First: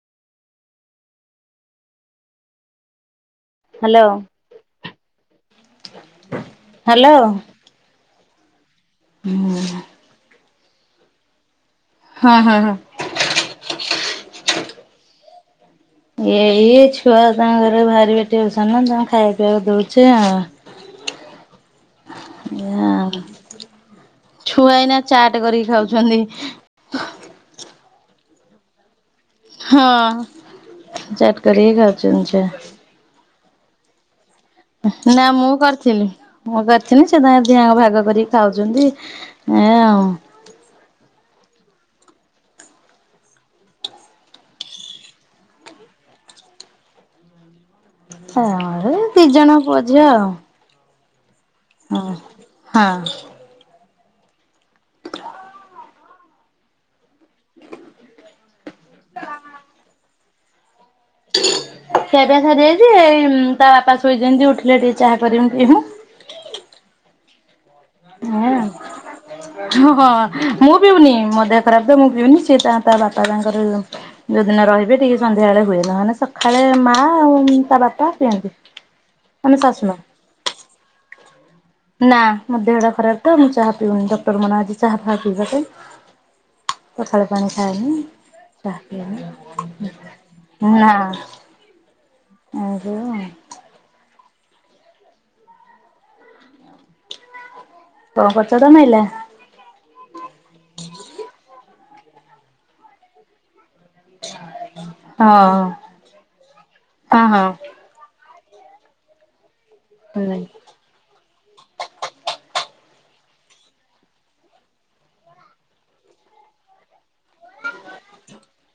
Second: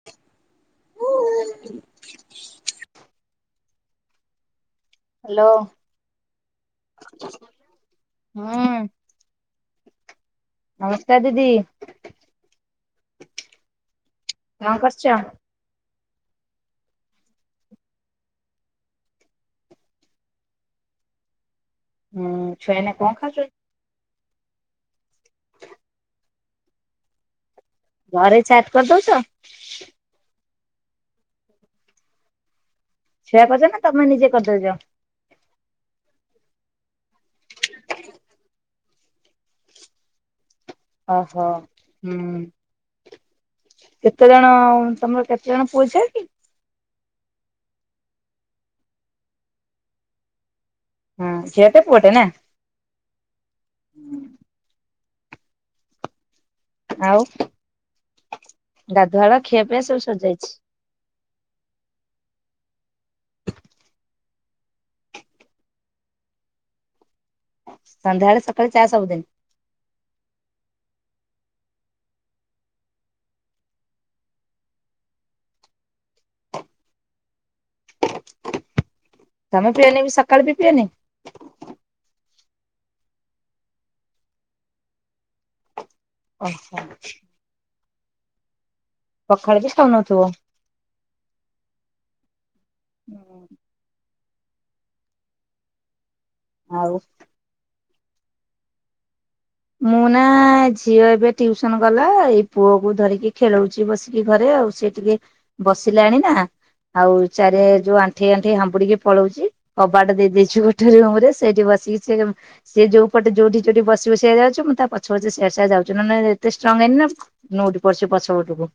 [inaudible] Hello. Hello. ହୁଁ। ହୁଁ। ନମସ୍ତ ଦିଦି। ହଁ ହଁ ହଁ। କଁ କର୍ଚ। ଏଇ ଛୁଆ ତାଙ୍କର ବାହାରିବେ ଟ୍ୟୁସନ୍ ତାଙ୍କୁ ଖାଇବା ପିଇଆକୁ ଦଉଛି ଆଉ। [inaudible] ଛୁଆମାନେ କଣ ଉଁ ଖାଉଛନ୍ତି? ଛୁଆ ଏଇନା ଚାଟ୍ କରି କି ଖାଉଛନ୍ତି। ଘରେ ଚାଟ୍ କର୍ଦଉଚ। ହଁ। ଚାଟ୍ କରିକି ଘର ଚଳୁଚି। ଛୁଆ କର୍ଚନି ନା ତମେ ନିଜେ କର୍ଦଉଚ। ନା ମୁଁ କର୍ଥିଲି ମୁଁ କରିଥିନି ସେ ତାଙ୍କର ଦି ଜଣ ଯାକ ଭାଗ କରିକି ଖାଉଚନ୍ତି। [unintelligible] ଓହୋ। ହୁଁ। କେତେ ଜଣ? ତମର କେତେ ଜଣ ପୁଅ, ଝିଅ କି? ହଁ ଏଇ ଦି ଜଣ ପୁଅ, ଝିଅ ଆଉ। ହଁ। ଝିଅଟେ, ପୁଅଟେ ହଁ। ନା। ହଁ। ଆଉ ଗାଧୁଆଳ ଖିଅ, ପିଆ ସବୁ ସର୍ଯାଇଛି। ଖିଆପିଆ ସରି ଯାଇଛି। ଏଇ ତା ବାପା ଶୋଇଚନ୍ତି ଉଠିଲେ ଟିକେ ଚାହା କରିମୁ ପିଇମୁ। ସନ୍ଧ୍ୟାଳେ ସକାଳେ ଚା ସବୁଦିନ। ହଁ ହଁ ମୁଁ ପିଉନି। ମୋ ଦେହ ଖରାପ ଏବେ। ମୁଁ ପିଉନି ସିଏ ତା ତା ବାପା ତାଙ୍କର ଯୋଉଦିନ ରହିବେ ଟିକେ ସନ୍ଧ୍ୟାଳେ ହୁଏ। ନ ହେଲେ ସଖାଳେ ମା ଆଉ ତା ବାପା ପିଅନ୍ତି। ମାନେ ତମେ ଶାଶୁ ମା। ପିଅନି ବି ସକାଳେ ବି ପିଅନି। ନା ମୋ ଦେହଟା ଖରାପ୍ ତ ମୁଁ ଚହା ପିଉନି। ଡକ୍ଟର ମାନା କରିଚି ଚହା ଫାହା ପିଇବାକୁ। ଓହୋ। ପାଣି ଖାଇନି। ପଖାଳ ଚାହା ବି ଖାଉନଥିବ? ପିଏନି। ନା। ଆଉ ସବୁ କଣ? ଆଉ। କଣ କର୍ଚ। [unintelligible] ମୁଁ ନା ଝିଅ ଏବେ ଟିଉସନ୍ ଗଲା। ଏଇ ପୁଅକୁ ଧରିକି ଖେଳଉଛି ବସି। ଟିକେ ଘରେ ଆଉ। ସିଏ ଟିକେ ହଁ ବସିଲାଣି ନା। ଆଉ ହଁ ହଁ। ଚାରି ଯୋଉ ଆଣ୍ଠେଇ ଆଣ୍ଠେଇ ହମ୍ବୁଡିକି ପଳଉଛି। କବାଟା ଦେଇେ ହୁଁ। ଦେଇଛୁ। [unintelligible] ରୁମରେ ସେଇଠି ବସିକି ସେ ସେ ଯୋଉ ପଟେ ଯୋଉଠି ଯୋଉଠି ବସି ବସି ସିଏ ଯାଉଚି ମୁଁ ତା ପଛ ପଛେ ସିଆଡେ ସିଆଡେ ଯାଉଛି ନନେ ଏତେ ଷ୍ଟ୍ରଙ୍ଗ ହେଇନି ନା। ନଉଟି ପଡ଼ିଚି ପଛପଟକୁ।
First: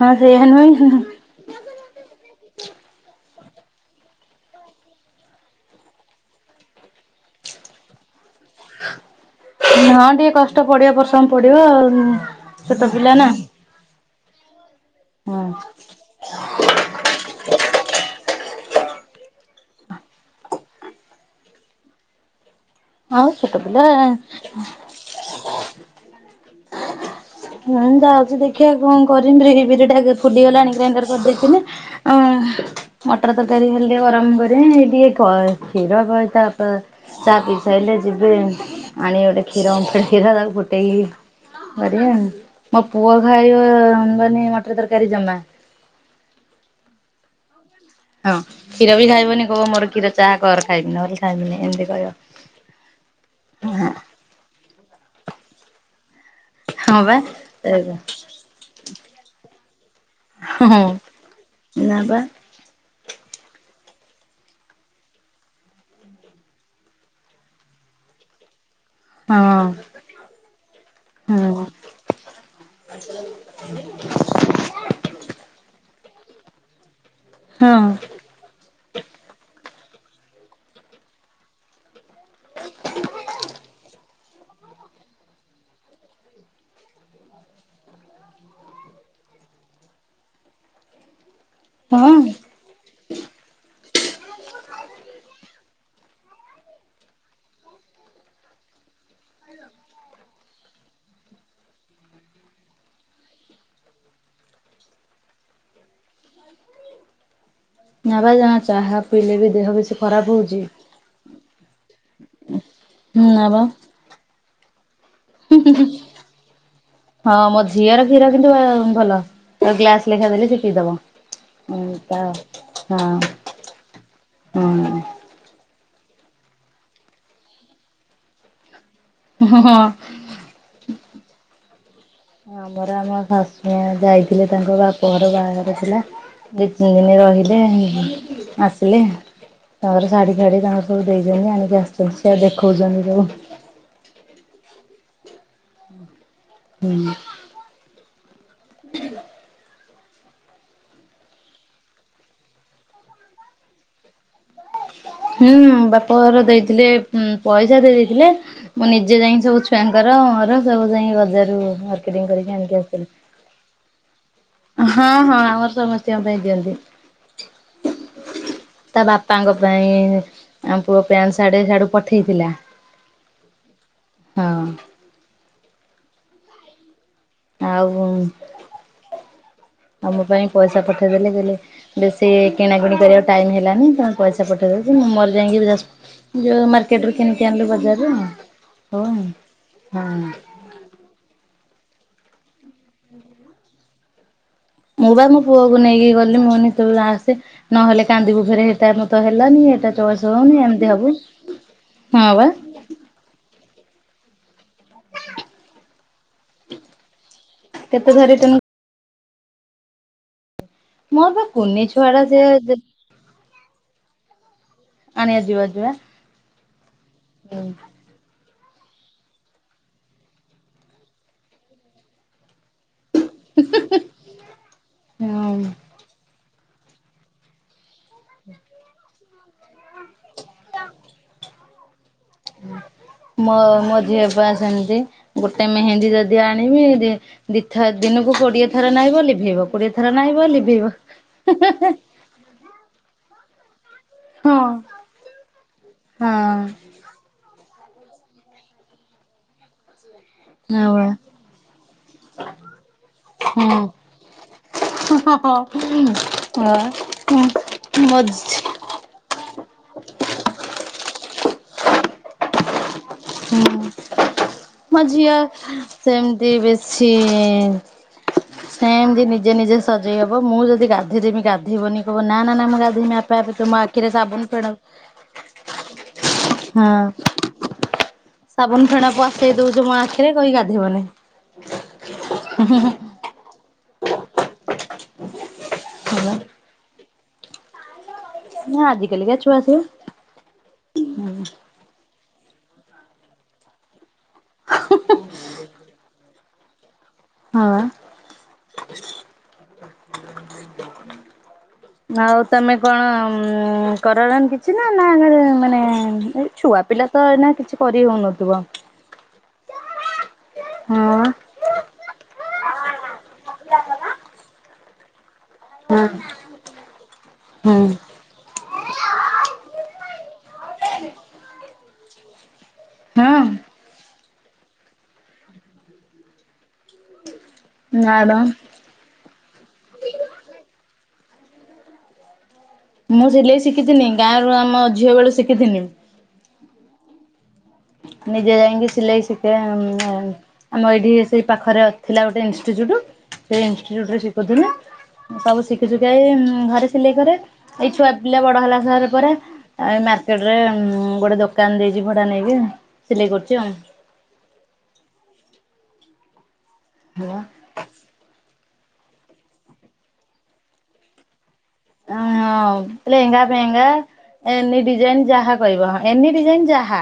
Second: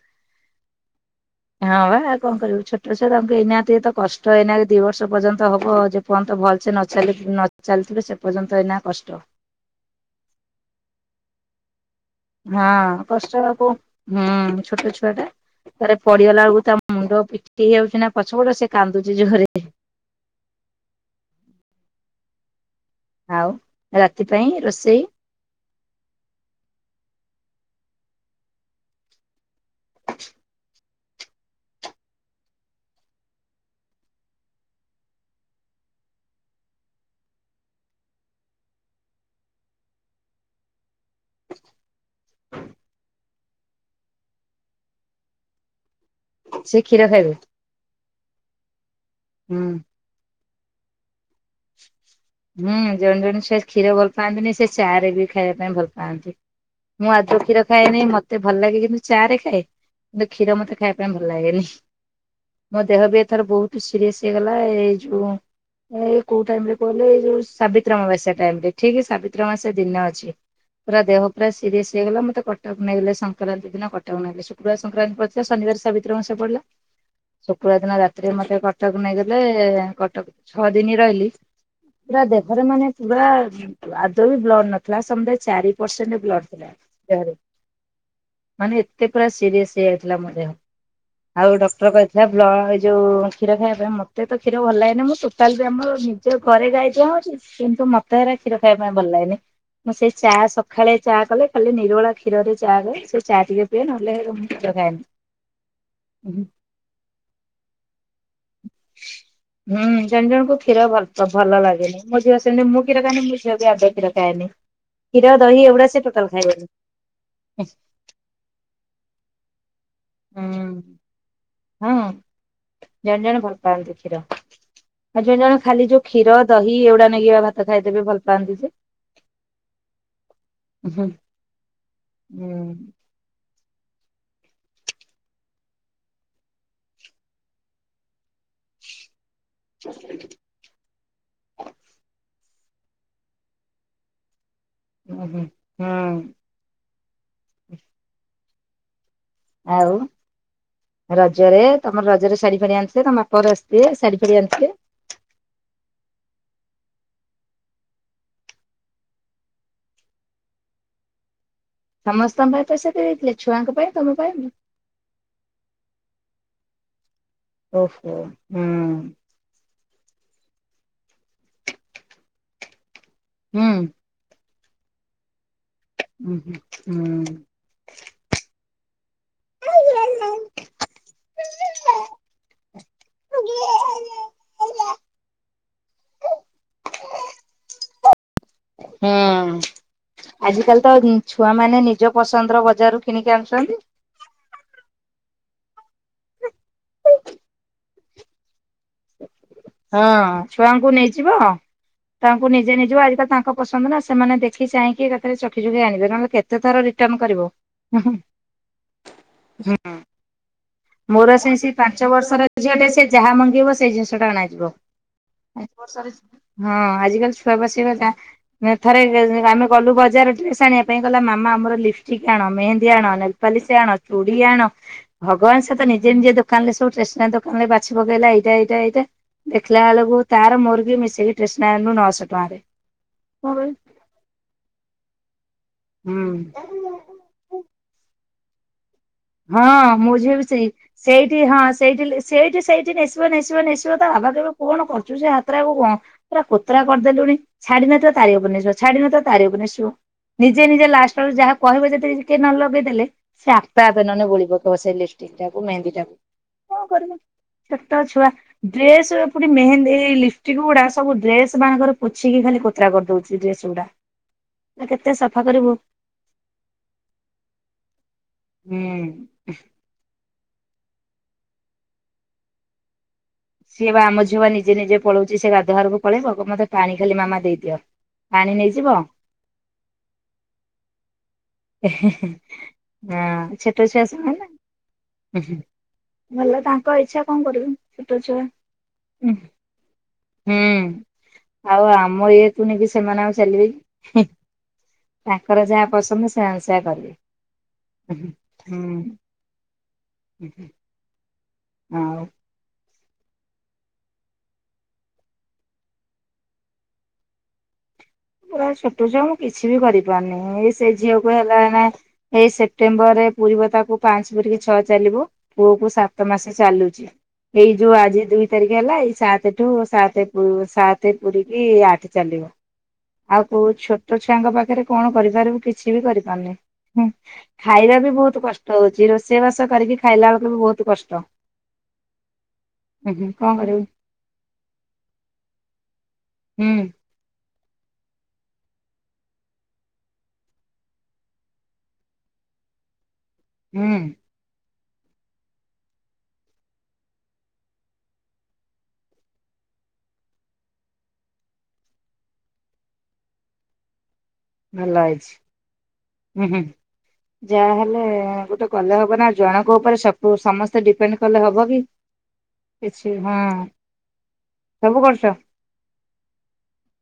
ହଁ ସେଇଆ ନୁହେଁ ହଁ ବା ଆଉ କଣ କରିବୁ ଛୋଟ ଛୁଆ ତାଙ୍କୁ ଏଇନା ତି ତ କଷ୍ଟ ଏଇନା ଦି ବର୍ଷ ପର୍ଯ୍ୟନ୍ତ ହବ ଯେ। ବନ୍ତ ଭଲସେ ନ ଚାଲି ନ ଚାଲିଥିଲେ ସେ ପର୍ଯ୍ୟନ୍ତ ଏଇନା କଷ୍ଟ। ହଁ ଟିକେ କଷ୍ଟ ପଡିବ ବର୍ସମ ପଡିବ ଆଉ। ଛୋଟ ହଁ ପିଲା ନା କଷ୍ଟ ହେ କୁ ହୁଁ ଛୋଟ ଛୁଆ ଟା। ହଁ। ତାରେ ପଡିଗଲା ବେଳୁ ତା ମୁଣ୍ଡ ପିଟି ହଉଚିନା ପଛପଟ ସେ କାନ୍ଦୁଚି ଯୋହରେ। ହଉ ଆଉ। ଛୋଟପିଲା ରାତି [unintelligible] ପାଇଁ ରୋଷେଇ ହୁଁ ଯାଉଚି ଦେଖିଆ କଣ କରମିି ବିରି ବରିଟା ଆଗେ ଫୁଲି ଗଲାଣି ଗ୍ରାଇଣ୍ଡର। କରିଦେଇଥିନେ ଆ ଉଁ। ମଟର ତରକାରୀ ହେଲି ଟି ଗରମ କରିମି ଟିଏ କ କ୍ଷୀର କ ତାପ ଚା ପିଇମି। ସାଇଲେ ଯିବେ ଆଣିବେ ଗୋଟେ କ୍ଷୀର ଓମ୍ଫେଡ କ୍ଷୀର ତାକୁ ଫୁଟେଇ। କରିବା ମୋ ପୁଅ ଖାଇବ ବନି ମଟର ତରକାରୀ ଜମା। ସେ କ୍ଷୀର ଖାଇବେ। ହଁ କ୍ଷୀରବି ଖାଇବନି ହୁଁ। କହିବ ମୋର କ୍ଷୀର ଚାହା କର ଖାଇମି ନହେଲେ ଖାଇମିନି। ହୁଁ ଜଣେ ଜଣେ ସେ କ୍ଷୀର ଭଲ ପାଆନ୍ତିନି ସେ ଚା ରେ ବି ଖାଇବା ପାଇଁ ଭଲ ପାଆନ୍ତି। ହଁ ମୁଁ ବା ଆଦୌ କ୍ଷୀର ଖାଏନି ମତେ ଭଲ ଲାଗେ କିନ୍ତୁ ଚା ରେ ଖାଏ। କି କ୍ଷୀର ମତେ ହଁ ଖାଇବା ପାଇଁ ଭଲ ଲାଗେନି। ନା ବା ମୋ ଦେହ ବି ଏଥର ବହୁତ ସିରିଏସ ହେଇଗଲା ଏଇ ଯୋଉ ଏ କଉ ଟାଇମ୍ ରେ କହିଲେ ଏଇ ଯଉ ସାବିତ୍ରୀଅମାବାସ୍ୟା ଟାଇମ ରେ ଠିକ୍ ହଁ ସାବିତ୍ରୀଅମାବାସ୍ୟା ଦିନ ଅଛି। ପୁରା ଦେହ ପୁରା ହଁ ସିରିଏସ ହେଇଗଲା ମତେ କଟକ ନେଇଗଲେ ସଂକ୍ରାନ୍ତି ଦିନ କଟକ ନେଲେ ସୁ ପୁରା ସଂକ୍ରାନ୍ତି ପଡିଥିଲା ଶନିବାର ସାବିତ୍ରି ଅମାବାସ୍ୟା ପଡିଲା। ଶୁକ୍ରବାର ହଁ ଦିନ ରାତିରେ ମତେ କଟକ ନେଇଗଲେ କଟକ ଛଅ ଦିନି ରହିଲି। ପୁରା ଦେହରେ ମାନେ ପୁରା। ଆଦୌ ବି ବ୍ଲଡ ନଥିଲା ସମୁଦାଏ ଚାରି ପରସେଣ୍ଟ ବ୍ଲଡ ଥିଲା ଦେହରେ। ମାନେ ଏତେ ପୁରା ସିରିଏସ ହେଇଯାଇଥିଲା ମୋ ଦେହ। ଆଉ ଡକ୍ଟର ହଁ କହିଥିଲା ବ୍ଲ ଏଇ ଯୋଉ କ୍ଷୀର ଖାଇବା ପାଇଁ ମତେ ତ କ୍ଷୀର ଭଲ ଲାଗେନି ମୁଁ ଟୋଟାଲ। ତେ ଆମ ନିଜ ଘରେ ଗାଈ ଦୁହାଁ ହଉଚି କିନ୍ତୁ ମ ମତେ ହେରା କ୍ଷୀର ଖାଇବା ପାଇଁ ଭଲ ଲାଗେନି ମୁଁ ସେଇ ଚା ସକାଳେ ଚା କଲେ ଖାଲି ନିରୋଳା। କ୍ଷୀରରେ ଚା ହୁଏ ସେ ଚା ଟିକେ ପିଏ ନହେଲେ ଉ କ୍ଷୀର ଖାଏନି ହୁଁ। ନା ବା ଜମା ଚାହା ପିଇଲେ ବି ଦେହ ବେଶୀ ଖରାପ ହଉଚି। ତ ଭଲ ଲାଗେନି ମୋ ଝିଅ ସେମିତି ମୁଁ ଖୀର ଖାଏନି ହୁଁ ମୁଁ ନା ଝିଅ ବା। ବି ଆଦୌ କ୍ଷୀର ଖାଏନି। କ୍ଷୀର ଦହି ଏଉଡା ସେ ଟୋଟାଲ ହଁ ମୋ ଖାଇବନି। ଝିଅର କ୍ଷୀର କିନ୍ତୁ ଭଲ ପୁରା ଗ୍ଲାସ। ପଇସା ଦେଲେ ସେ ହୁଁ ପିଇଦବ ହୁଁ ତା ସେ ହଁ। ଭଲ ପାଆନ୍ତି କ୍ଷୀର। ହଁ। ଆଉ ଜଣ ଜଣ ଖାଲି ଯୋଉ କ୍ଷର ଦହି ଏଗୁଡା ନେଇକି ଭାତ ଖାଇଦେବେ ଭଲ ପାଆନ୍ତି ସେ। ହଁ ହଁ। ହୁଁ। ଆମର ଆମ ଶାଶୁ ମା ଯାଇଥିଲେ ତାଙ୍କ ବାପ ଘର ବାହାଘର ଥିଲା। ଦି ତିନି ଦିନି ରହିଲେ ଆସିଲେ। ତାଙ୍କର ଶାଢୀ ଫାଢୀ ତାଙ୍କର ସବୁ ଦେଇଚନ୍ତି ଆଣିକି ଆସିଚନ୍ତି ଦେଖଉଛନ୍ତି ସବୁ। ହୁଁ ହୁଁ। ହୁଁ। [unintelligible] ଆଉ ରଜରେ ତମ ରଜରେ ଶାଢୀ ଫାଡି ଆଣିଥିଲେ ତମ ବାପଘର ଆସିଥିବେ ଶାଢୀ ଫାଡି ଆଣିଥିଲେ? ହୁଁ ବାପାଘର ଦେଇଥିଲେ ପଇସା ଦେଇ ଦେଇଦେଇଥିଲେ। ମୁଁ ନିଜେ ଯାଇ ସବୁ ଛୁଆଙ୍କର ମୋର ସବୁ ଯାଇ ବଜାରୁ ସମସ୍ତଙ୍କ ପାଇଁ ପଇସା ଦେଇ ଦେଇଥିଲେ ଛୁଆଙ୍କ ପାଇଁ ତମ ପାଇଁ ହଁ ହଁ ଆମର ସମସ୍ତିଙ୍କ ପାଇଁ ଦିଅନ୍ତି। ଓହୋ ହୁଁ, ତାଙ୍କ ପାଇଁ ଆମ ପୁଅ ପ୍ୟାଣ୍ଟ ର୍ସାଟ ସିଆଡୁ ପଠେଇଥିଲା। ହୁଁ। ହଁ। ହୁଁ ହୁଁ ହୁଁ, ଆଉ ତମ ପାଇଁ ପଇସା ପଠେଇଦେଲେ କହିଲେ ବେଶୀ କିଣାକିଣି କରିବାକୁ ଟାଇମ ହେଲାନି ତାର ପଇସା ପଠେଇଦଉଛନ୍ତି ମୁଁ ମୋର ଯାଇକି ଯ ଯୋଉ ମାର୍କେଟ ରୁ କିଣିକି ଆଣିଲୁ ବଜାରରୁ ହଁ, ହୁଁ ଆଜିକାଲି ତ ଛୁଆ ମାନେ ନିଜ ପସନ୍ଦର ବଜାର ରୁ କିଣିକି ଆଣୁଛନ୍ତି। ମୁଁ ବା ମୋ ପୁଅକୁ ନେଇକି ଗଲି ମୁଁ କହିନି ତୁ ଆସେ ନହେଲେ କାନ୍ଦିବୁ ଫେରେ ହେ ଏଟା ମତେ ହେଲାନି ଏଇଟା ହଁ ଚଏସ୍ ହଉନି ଏମିତି ହବୁ ହଁ ବା। ଯେ ନେଇଯିବ ଆଜିକାଲ ତାଙ୍କ ପସନ୍ଦ ନା ସେମାନେ ଦେଖ ଖି ଚାଁହିକି ଏକା ଥରେ ଚଖି ଚଖି ଆଣିବେ ନହେଲେ କେତେ ଥର ରିଟନ୍ କରିବୁ ଉଁ କେତେ ହୁଁ। ଧରି ଟେନି ଝ ଆଁ। ମୋର ବା ସେ ସେ କୁନି ପାଞ୍ଚ ଛୁଆ ଟା ସେ ବର୍ଷର ଝିଅଟେ ସେ ଯାହା ମଗେଇବ ସେଇ ଜିନିଷ ଟା ଅଣାଯିବ ଆଣିବା ଯିବା ଯିବା ବର୍ଷାରେ ହଁ ଆଜିକାଲି ଛୁଆବସିବା ଗାଁ ଥରେ ଆମେ ଗଲୁ ବଜାର ଡ୍ରେସ ଆଣିବା ପାଇଁ ଗଲା ମାମା ଆମର ଲିପଷ୍ଟିକ୍ ଆଣ ମେହେନ୍ଦୀ ଆଣ, ନେଲପାଲିସ୍ ଆଣ, ଚୁଡି ଆଣ ହଁ ଭଗବାନ ସେତ ନିଜେ ନିଜେ ଦୋକାନ ରେ ସବୁ ଟେସନାରୀ ଦୋକା ନରେ ବାଛି ପକେଇଲା ଏଇଟା ଏଇଟା ଏଇଟା ଦେଖିଲା ବେଳକୁ ତାର ମୋରିକି ମିଶିକି ଟ୍ରେସନୁ ନସ ମୋ ମୋ ଝିଅପା ସେମିତି ଗୋଟେ ମେହେନ୍ଦୀ ଯଦି ଆଣିବି ହୁଁ। ଦି ଥ ଦିନକୁ କୋଡିଏ ଥର ନାଇଁବ ଲିପ ହଁ ମୋ ଝିଅ ବି ସେଇ ସେଇଠି ହଁ ସେଇଠି ଲିପ୍ ସେଇଠି ସେଇଠି ନେଶିବ ନେଶିବ ନେଶିବ ତା ବାବା କହିବ ହଁ କଣ କରୁଛୁ ସେ ହାତଟା କଣ ହଁ ପୁରା କୋତରା କରିଦେଲୁଣି ଛାଡି ନଥିବ ତାରି ଓପରେ ନେସିବ ଛାଡି ନ ଥିବ ତାରି ଓପରେ ନେସିବ, ନିଜେ ନିଜେ ହଁ ବା ଲାଷ୍ଟ ବେଳକୁ ଯାହାକୁ କହିବ ଯେଦି କିଏ ନ ଲଗେଇଦେଲେ ସେ ଆ ହଁ ଆପେ ଆପେ ନହେନେ ବୋଳି ପକେଇବ ସେ ଲପିଷ୍ଟିକ୍ ଟାକୁ ମେହେନ୍ଦୀ ଟାକୁ କଣ କରିବ ଛୋଟ ହଁ ମୋ ଛୁଆ। ଝି ଡ୍ରେସ୍ ଅରା ପୁଣି ମେହେନ୍ଦି ଏଇ ଲିପଷ୍ଟିକ ଗୁଡ଼ା ସବୁ ଡ୍ରେସ ମାନଙ୍କରେ ପୋଛିକି ଖାଲି କୋତରା କରିଦଉ ହଁ ମୋ ଝିଅ ସଫା କରିବୁ ସେମିତି ବେଶୀ ହୁଁ। ସେମତି ନି ନିଜେ ନିଜେ ସଜେଇ ହବ ମୁଁ ଯଦି ଗାଧୋଇ ଦେମି ଗାଧେଇବନି କଇବ ନା ନା ମୁଁ ଗାଧେଇମି ଆପେ ଆପେ ତୁ ମୋ ସିଏ ବା ଆଖିରେ ଆମ ଝିଅ ବା ସାବୁନ ନିଜେ ଫେଣ ନିଜେ ପଳଉଛି ସେ ଗାଧୁଆଘରକୁ ପଳେଇବ କ ମୋତେ ହଁ ପାଣି ଖାଲି ମାମା ଦେଇଦିଅ ପାଣି ନେଇଯିବ କେଇ ଦୋଉଚୁ ମୋ ଆଖିରେ କହିକି ଗାଧେଇବନି। ଏ ହେ ହେ ହଁ ଛୋଟ ଛୁଆ ସେମାନେ, ହୁଁ। ହେଲା। ଭଲ ତାଙ୍କ ଇଛା କଣ କରିବୁ। ଛୋଟ ଛୁଆ ନା ଆଜିକାଲିକା ଛୁଆ ସିଏ ହୁଁ। ଆଉ ଆମ ଇଏକୁ ନେଇକି ସେମାନେ ଆଉ ଚାଲିବେକି ହୁଁ। ହଁହଁହଁ ତାଙ୍କର ଯାହା ପସନ୍ଦ ସେମାନେ ସେୟା କରିବେ। ହଁ ବା। ହୁଁହୁଁ, ହୁଁ ଉଁହୁଁ। ଆଉ ତମେ କଣ-ଉଁ-ଉଁ-ଉଁ କରନା କିଛି ନା, ନା ଖାଲି ମାନେ ଏ ଛୁଆ ପିଲା ତ ଏଇନା କିଛି କରି ହଉନ ପୁରା ଛୋଟ ଛୁଆ ମୁଁ କିଛି ବି କରି ପାରୁନି, ଏଇ ସେଇ ହଁ ଝିଅକୁ ହେଲା ଏଇନା ଏଇ ସେପ୍ଟେମ୍ବରରେ ପୁରିବ ତାକୁ ପାଞ୍ଚ ପୁରିକି ଛଅ ଚାଲିବ। ପୁଅକୁ ହଁ ସାତ ମାସେ ଚାଲୁଚି, ଏଇ ହଁ ଯୋଉ ଆଜି ଦୁଇ ତାରିଖ ହେଲା ଏଇ ସାତେଠୁ ସାତେ ସାତେ ପୁରିକି ଆଠ ଚାଲିବ। ହଁ ଆଉ କୋଉ ଛୋଟ ଛୁଆଙ୍କ ପାଖରେ କଣ କରିପାରିବୁ କିଛି ବି କରିପାରୁନି, ହୁଁ। ଖାଇବା ବି ବହୁତ ମ୍ୟାଡ଼ାମ କଷ୍ଟ ହଉଚି, ରୋଷେଇବାସ କରିକି ଖାଇଲା ବେଳକୁ ବି ବହୁତ କଷ୍ଟ। ହୁଁ ମୁଁ ହୁଁ କଣ ସିଲେଇ କରିବୁ ଶିଖିଥିନି ଗାଁରୁ ଆମ ଝିଅ ବେଳୁ ଶିଖିିଥିନି। ହୁଁ। ନିଜେ ଯାଇକି ସିଲେଇ ଶିଖେ ଉମ୍- ଉମ୍ ଆମ ଏଇଠି ସେଇ ପାଖରେ ଥିଲା ଗୋଟେ ଇନଷ୍ଟଚ୍ୟୁଟ୍, ସେଇ ହୁଁ ଇନଷ୍ଟଚ୍ୟୁଟରେ ଶିଖୁଥିନି। ସବୁ ଶିଖୁଶିଖାକି ଘରେ ସିଲେଇ କରେ ଏଇ ଛୁଆ ପିଲା ବଡ଼ ହେଲା ପରେ ପରେ ଆଉ ଏ ମାର୍କେଟରେ-ଏ-ଏ ଗୋଟେ ଦୋକାନ ଦେଇଚି ଭଡ଼ା ନେଇକି, ସିଲେଇ କରୁଚି ଆଉ। ଭଲ ହେଇଛି, ଉଁହୁଁ ଯାହାହେଲେ ଗୋଟେ କଲେ ହବ ନା, ଆଉ ଜଣଙ୍କ ଉପରେ ସବୁ ସମସ୍ତେ ଡିପେଣ୍ଡ କଲେ ହବ କି। କିଛି ହଁଅ-ଅ ଲେହେଙ୍ଗା ହଁ ଫେହେଙ୍ଗା ଏନି ସବୁ ଡିଜାଇନ୍ କରୁଛ ଯାହା କହିବ ହଁ ଏନି ଡିଜାଇନ୍ ଯାହା।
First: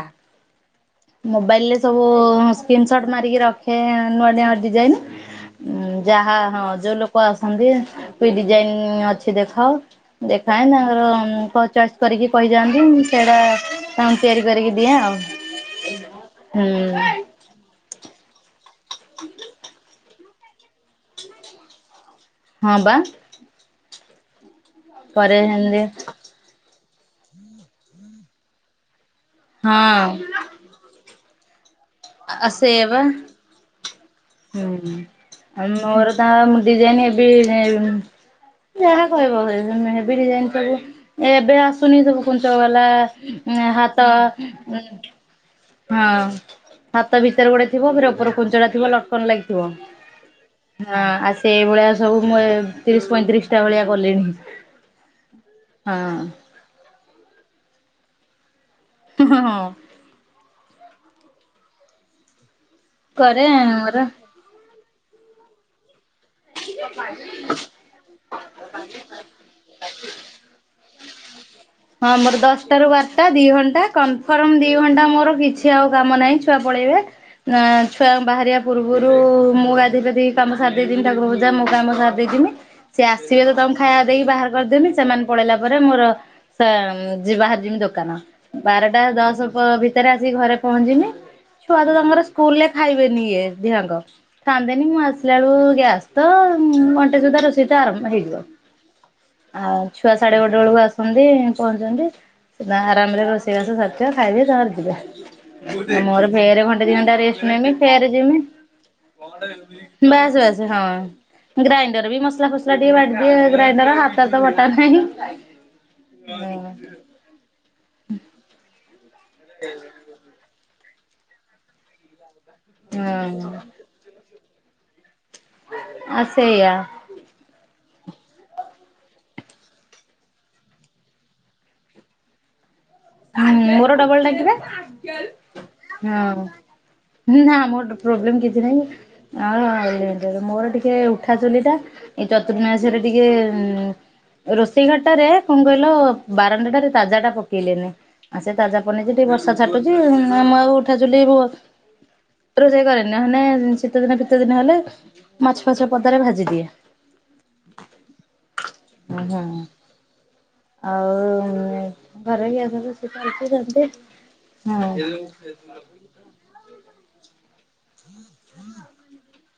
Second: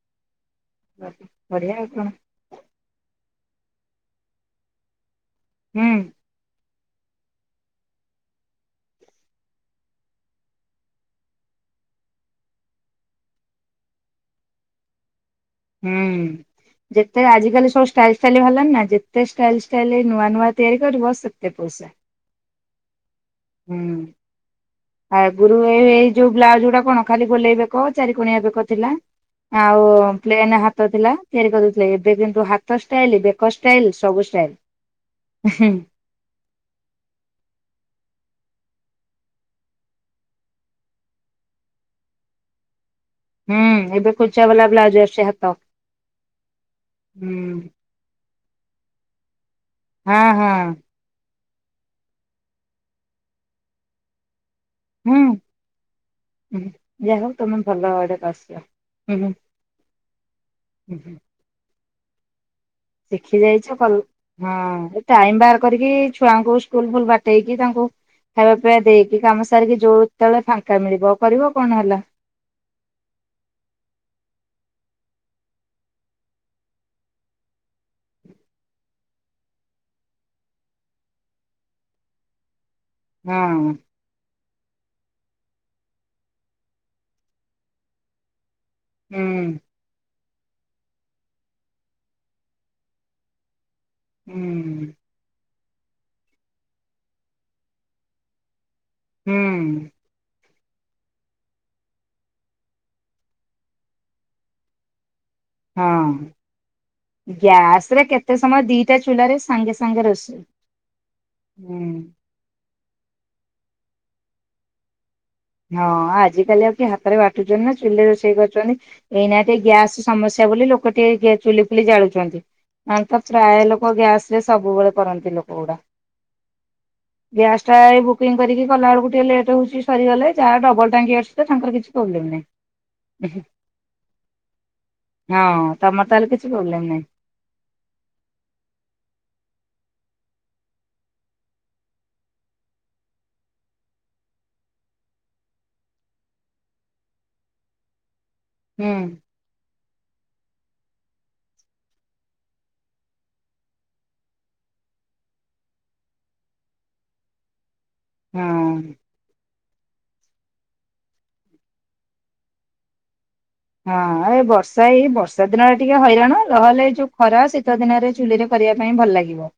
ମୋବାଇଲ୍ ବଢିଆ ରେ ଆଉ ସବୁ କଣ ସ୍କ୍ରିନ୍ ସଟ୍ ମାରିକି ରଖେ ନୂଆ ନୂଆ ଡିଜାଇନ୍। ହୁଁ ଉଁ ଯାହା ହଁ ଯୋଉ ଲୋକ ଆସନ୍ତି କି ଡିଜାଇନ୍ ଅଛି ଦେଖ। ଦେଖାଏ ନହେଲେ କଣ ଚଏସ୍ କରିକି କହିଯାଆନ୍ତି ମୁଁ ସେଇଟା ତାଙ୍କୁ ତିଆରି କରିକି ଦିଏ ଆଉ। ହୁଁ, ହୁଁ ଯେତେ ଆଜିକାଲି ସବୁ ଷ୍ଟାଇଲ ଷ୍ଟାଇଲ ବାହାରିଲାଣି ନା, ଯେତେ ଷ୍ଟାଇଲ ଷ୍ଟାଇଲ ନୂଆ ନୂଆ ତିଆରି କରିବ ସେତେ ପଇସା। ହଁ ବା। ହୁଁ କରେ ଆଗୁରୁ ଏଇ ଏଇ ସେମିତି ଯୋଉ ବ୍ଲାଉଜ୍ ଗୁଡ଼ା କଣ ଖାଲି ଗୋଲେଇ ବେକ ଚାରି କୋଣିଆ ବେକ ଥିଲା, ଆଉ-ଉ-ଉ ହଁ ପ୍ଲେନ୍ ହା ତ ଥିଲା। ତିଆରି କରି ଦଉଥିଲେ ଏବେ କିନ୍ତୁ ଆ ହାତ ସେଇଆ ବା ଷ୍ଟାଇଲ, ବେକ ଷ୍ଟାଇଲ ସବୁ ଷ୍ଟାଇଲ, ହୁଁ। ଆଉ ହୁଁ। ମୋର ତା ଡିଜାଇନ୍ ଏବେ ଯା କହିବ [inaudible] ହେବି ଡିଜାଇନ୍ ସବୁ, ଏବେ ଆସୁନି ସବୁ କୁଞ୍ଚବାଲା ଉଁ ହାତ ଉଁ ଞ୍ଚି ‌ହାତ ହଁ, ହାତ ଭିତରେ ଗୋଟେ ଥିବ ଫେରେ ଉପର କୁଞ୍ଚଟା ଥିବ ଲଟକନ୍ ଲାଗିଥିବ। ହଁ ହଁ। ହଁଅ, ଆ ସେଇ ଭଳିଆ ସବୁ ମୁଁ ଏ ତିରିଶ ପଇଁତିରିଶଟା ଭଳିଆ କଲିଣି। ହୁଁ, ହଁ ହୁଁ ହୁଁ ଯା ହଉ ତମେ ଭଲ ଆଡ଼େ [unintelligible] ହୁଁହୁଁ ହଁ ହୁଁହୁଁ। ଶିଖି କରେ ଯାଇଛ ଭଲ୍, ମୋର ହଁ ଏ ଟାଇମ ବାହାର କରିକି ଛୁଆଙ୍କୁ ସ୍କୁଲ୍ ଫୁଲ୍ ପଠେଇକି ତାଙ୍କୁ ଖାଇବା ପିଇବା ଦେଇକି କାମ ସାରିକି ଯୋଉତଳେ ଫାଙ୍କା ମିଳିବ କରିବ କଣ ହେଲା। ହଁ ମୋର ଦଶ। [unintelligible] ରୁ ବାରଟା ଦି ଘଣ୍ଟା କନଫର୍ମ ଦି ଘଣ୍ଟା ମୋର କିଛି ଆଉ କାମ ନାହିଁ ଛୁଆ ପଳେଇବେ। ନାଁ ଛୁଆଙ୍କୁ ବାହାରିବା ପୂର୍ବରୁ ମୁଁ ଗାଧେଇ ପାଧେଇ କାମ ସାରି ଦେଇଥିନି। ତାକୁର ଭୁଜା ମୋ କାମ ସାରିଦେଇଥିମି ସିଏ ଆସିବେ ତମ ହଁ। ଖାଇବା ଦେଇକି ବାହାର କରିଦେମି ସେମାନେ ପଳେଇଲା ପରେ ମୋର ତା ଜ ବାହାରି ଯମି ଦୋକାନ। ବାରଟା ହୁଁ ଦଶ ପ ଭି ସେତେରେ ଆସିି ଘରେ ପହଞ୍ଚିବି ଛୁଆ ତ ତାଙ୍କର ସ୍କୁଲ ରେ ଖାଇବେନି ଇଏ ଦିହାଙ୍କ। କାନ୍ଦେନି ହୁଁ ମୁଁ ଆସିଲା ବେଳକୁ ଗ୍ୟାସ୍ ତ ଘଣ୍ଟେ ସୁଧା ରୋଷେଇ ତ ଆରମ୍ଭ ହେଇଯିବ। ଆଉ ହୁଁ ଛୁଆ ସାଢେ ଗୋ ଦୋଳକୁ ଆସନ୍ତି ପହଞ୍ଚନ୍ତି ନା ଆରାମରେ ରୋଷେଇ ବାସ ସରିଦିଅ ଖାଇବେ ତାଙ୍କର ଯିବେ। ମୋର ହଁ। ଫେରେ ଘଣ୍ଟେ ଦି ଘଣ୍ଟା ରେଷ୍ଟ ନେମି ଗ୍ୟାସ ରେ ଫେରେ କେତେ ଯିମି। ସମୟ ଦିଟା ଚୁଲାରେ ସାଙ୍ଗେ ସାଙ୍ଗେ ବାସ ରୋଷେଇ ବାସ ହଁ। ହୁଁ। ଗ୍ରାଇଣ୍ଡର ବି ମସଲା ଫସଲା ଟିକେ ବାଟିଦିଏ ଗ୍ରାଇଣ୍ଡର ହାତରେ ତ ବଟା ନାହିଁ। ହଁ ହଁ ଆଜିକାଲି ଆଉ କି ହାତରେ ବାଟୁଛନ୍ତି ନା ଚୁଲି ରୋଷେଇ କରୁଛନ୍ତି ଏଇନା କେ ଗ୍ୟାସ। ସମସ୍ୟା ବୋଲି ଲୋକ ଟିକେ ଗେ ଚୁଲି ଫୁଲି ଜାଳୁଛନ୍ତି ହଁ ତ ପ୍ରାୟ ଲୋକ ମୋ ଗ୍ୟାସ ରେ ସବୁବେଳେ କରନ୍ତି ଲୋ ଆ ସେଇଆ। ଗ୍ୟାସ୍ ଟା ଏଇ ବୁକିଂ କରିକି କଲା ବେଳକୁ ଟିକେ ଲେଟ୍ ହଉଛି ସରିଗଲେ। ଯାହା ଡବଲ ଟାଙ୍କି ଆସଛି ତ ତାଙ୍କର କିଛି ପ୍ରୋବ୍ଲେମ ନାହିଁ। ମୋର ଡବଲ ଟାଙ୍କି ହଁ ପା ତମର ତାହେଲେ କିଛି ପ୍ରୋବ୍ଲେମ ନାହିଁ ହଁ। ନା ମୋର ପ୍ରୋବ୍ଲେମ କିଛି ନାହିଁ ଆ ଆଉ ମୋର ଟିକେ ଉଠା ଚୁଲିଟା। ଏଇ ଚତୁରମାସିଆରେ ଟିକେ ରୋଷେଇ ଘରଟାରେ କଣ କହିଲ ବାରଣ୍ଡାରେ ତାଜାଟା ପକେଇଲେନି। ଆ ସେ ତାଜା ହୁଁ। ପଡିନି ଯଦି ବର୍ଷା ଛାଟୁଚି ମୁଁ ଆଉ ଉଠା ଚୁଲି ରୋସେଇ କରେନି ନ ହନେ ଶୀତ ଦିନ ଭିତରେ ନ ହନେ ମାଛ ଫାଚ ପଦାରେ ଭାଜି ଦିଏ। ହଁ। ହୁଁ ହୁଁ। ଆଉ ଘରେ କି ଅଛନ୍ତି [unintelligible] ହଁ ଏ ବର୍ଷା ଏଇ ବର୍ଷା ଦିନରେ ଟିକେ ହଇରାଣ ନ ହେଲେ ଏଇ ଯୋଉ ଖରା ଶୀତ ଦିନରେ ଚୁଲିରେ କରିବା ପାଇଁ ଭଲ ଲାଗିବ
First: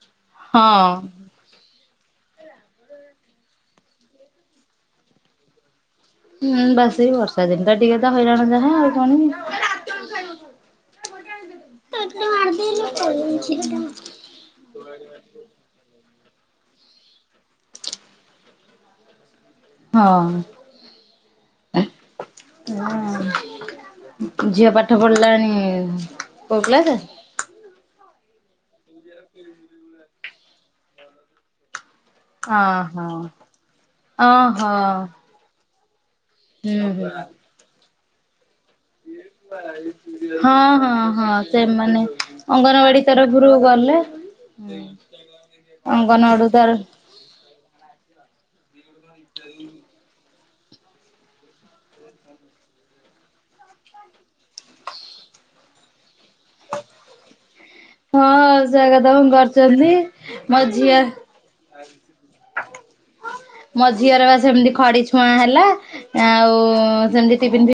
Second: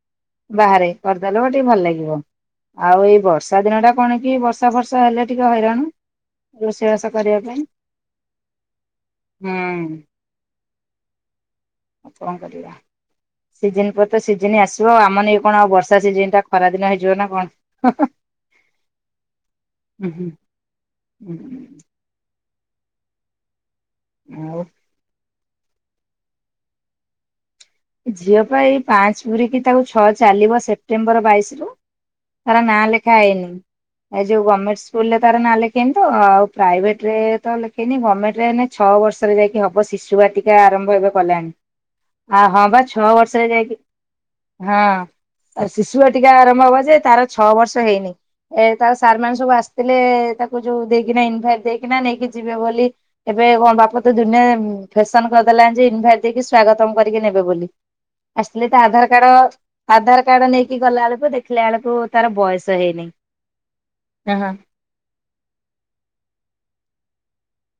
ହଁ। ବାହାରେ। ଡାଲମା ଟିକେ ଭଲ ଲାଗିବ ଆଉ ଏଇ ବର୍ଷା ଦିନଟା କଣ କି ବର୍ଷା ଫର୍ଷା ହେଲେ ଟିକେ ହଇରାଣ। ହୁଁ ବାସ ରୋଷେଇବାସ ଏଇ କରିବା ବର୍ଷା ପାଇଁ। ଦିନ ଟା ଟିକେ ହଇରାଣ ଯାହା ଆଉ କଣ ହୁଁ କିି ଆଉ କଣ କରିବା। ଏତେ [unintelligible] କିଛି ସିଜନ ପରେ ତ ସିଜିନି ଆସିବ ଆମ ନାକି କଣ ଆଉ ବର୍ଷା ସିଜନ ଟା ଖରା ଦିନ ହେଇଯିବ ନା କଣ। ହଁ ହଁ [inaudible] ହୁଁ। ହଁ। ଆଉ ଝିଅ ପାଠ ପଢିଲାଣି କୋଉ କ୍ଲାସେ? ଝିଅ ପା ଏ ପାଞ୍ଚ ପୁରୀକି ତାକୁ ଛଅ ଚାଲିବ ସେପ୍ଟେମ୍ବର ବାଇଶରୁ। ତାର ନାଁ ଓହୋ ଲେଖା ହେଇନି ଏ ଯୋଉ ଓହୋ ଗମେଣ୍ଟ ସ୍କୁଲରେ ତାର ନା ଲେଖେଇନି ତ ଆଉ ହୁଁ ପ୍ରାଇଭେଟ ହୁଁ ରେ ତ ଲେଖେଇନି ଗମେଣ୍ଟ ରେ ହେନେ ଛଅ ବର୍ଷରେ ଯାଇକି ହବ ଶିଶୁ ଭାଟିକା ହଁ ଆରମ୍ଭ ହଁ ଏବେ ହଁ କଲ୍ୟା ସେମାନେ ଆ ହଁ। ବା ଅଙ୍ଗନବାଡି ଛଅ ବର୍ଷ ହେ ତରଫରୁ ଯାଇକି ଗଲେ ହଁ ଆ ଶିଶୁ ଭାଟିକା ଅଙ୍ଗନବାଡି ଆରମ୍ଭ ତାର ହବ ଯେ ତାର ଛଅ ବର୍ଷ ହେଇନି। ଏ ତା ସାର୍ ମାନ ସବୁ ଆସିଥିଲେ ତାକୁ ଯୋଉ ଦେଇକିନା ଇନଭାଇଟ ଦେଇକିନା ନେଇକି ଯିବେ ବୋଲି। ଏବେ କଣ ବାପା ତ ଦୁନିଆ ଫେସନ କରିଦେଲାଣି ଯେ ଇନଭାଇଟ ଦେଇକି ସ୍ଵାଗତମ କରିକି ନେବେ ବୋଲି। ହଁ ଆସଥିଲେ ତ ସେ ଆଧାର କଥା ମୁଁ କାର୍ଡ କରିଛନ୍ତି ଆଧାର କାର୍ଡ ମୋ ନେଇକି ଝିଅ ଗଲା ବେଳକୁ ଦେଖିଲା ବେଳକୁ ତାର ବୟସ ହେଇନି। ମୋ ଝିଅର ବା ହଁ। ସେମିତି ଖଡି ଛୁଆଁ ହେଲା ଆଉ ସେମିତି ଟିପିନ୍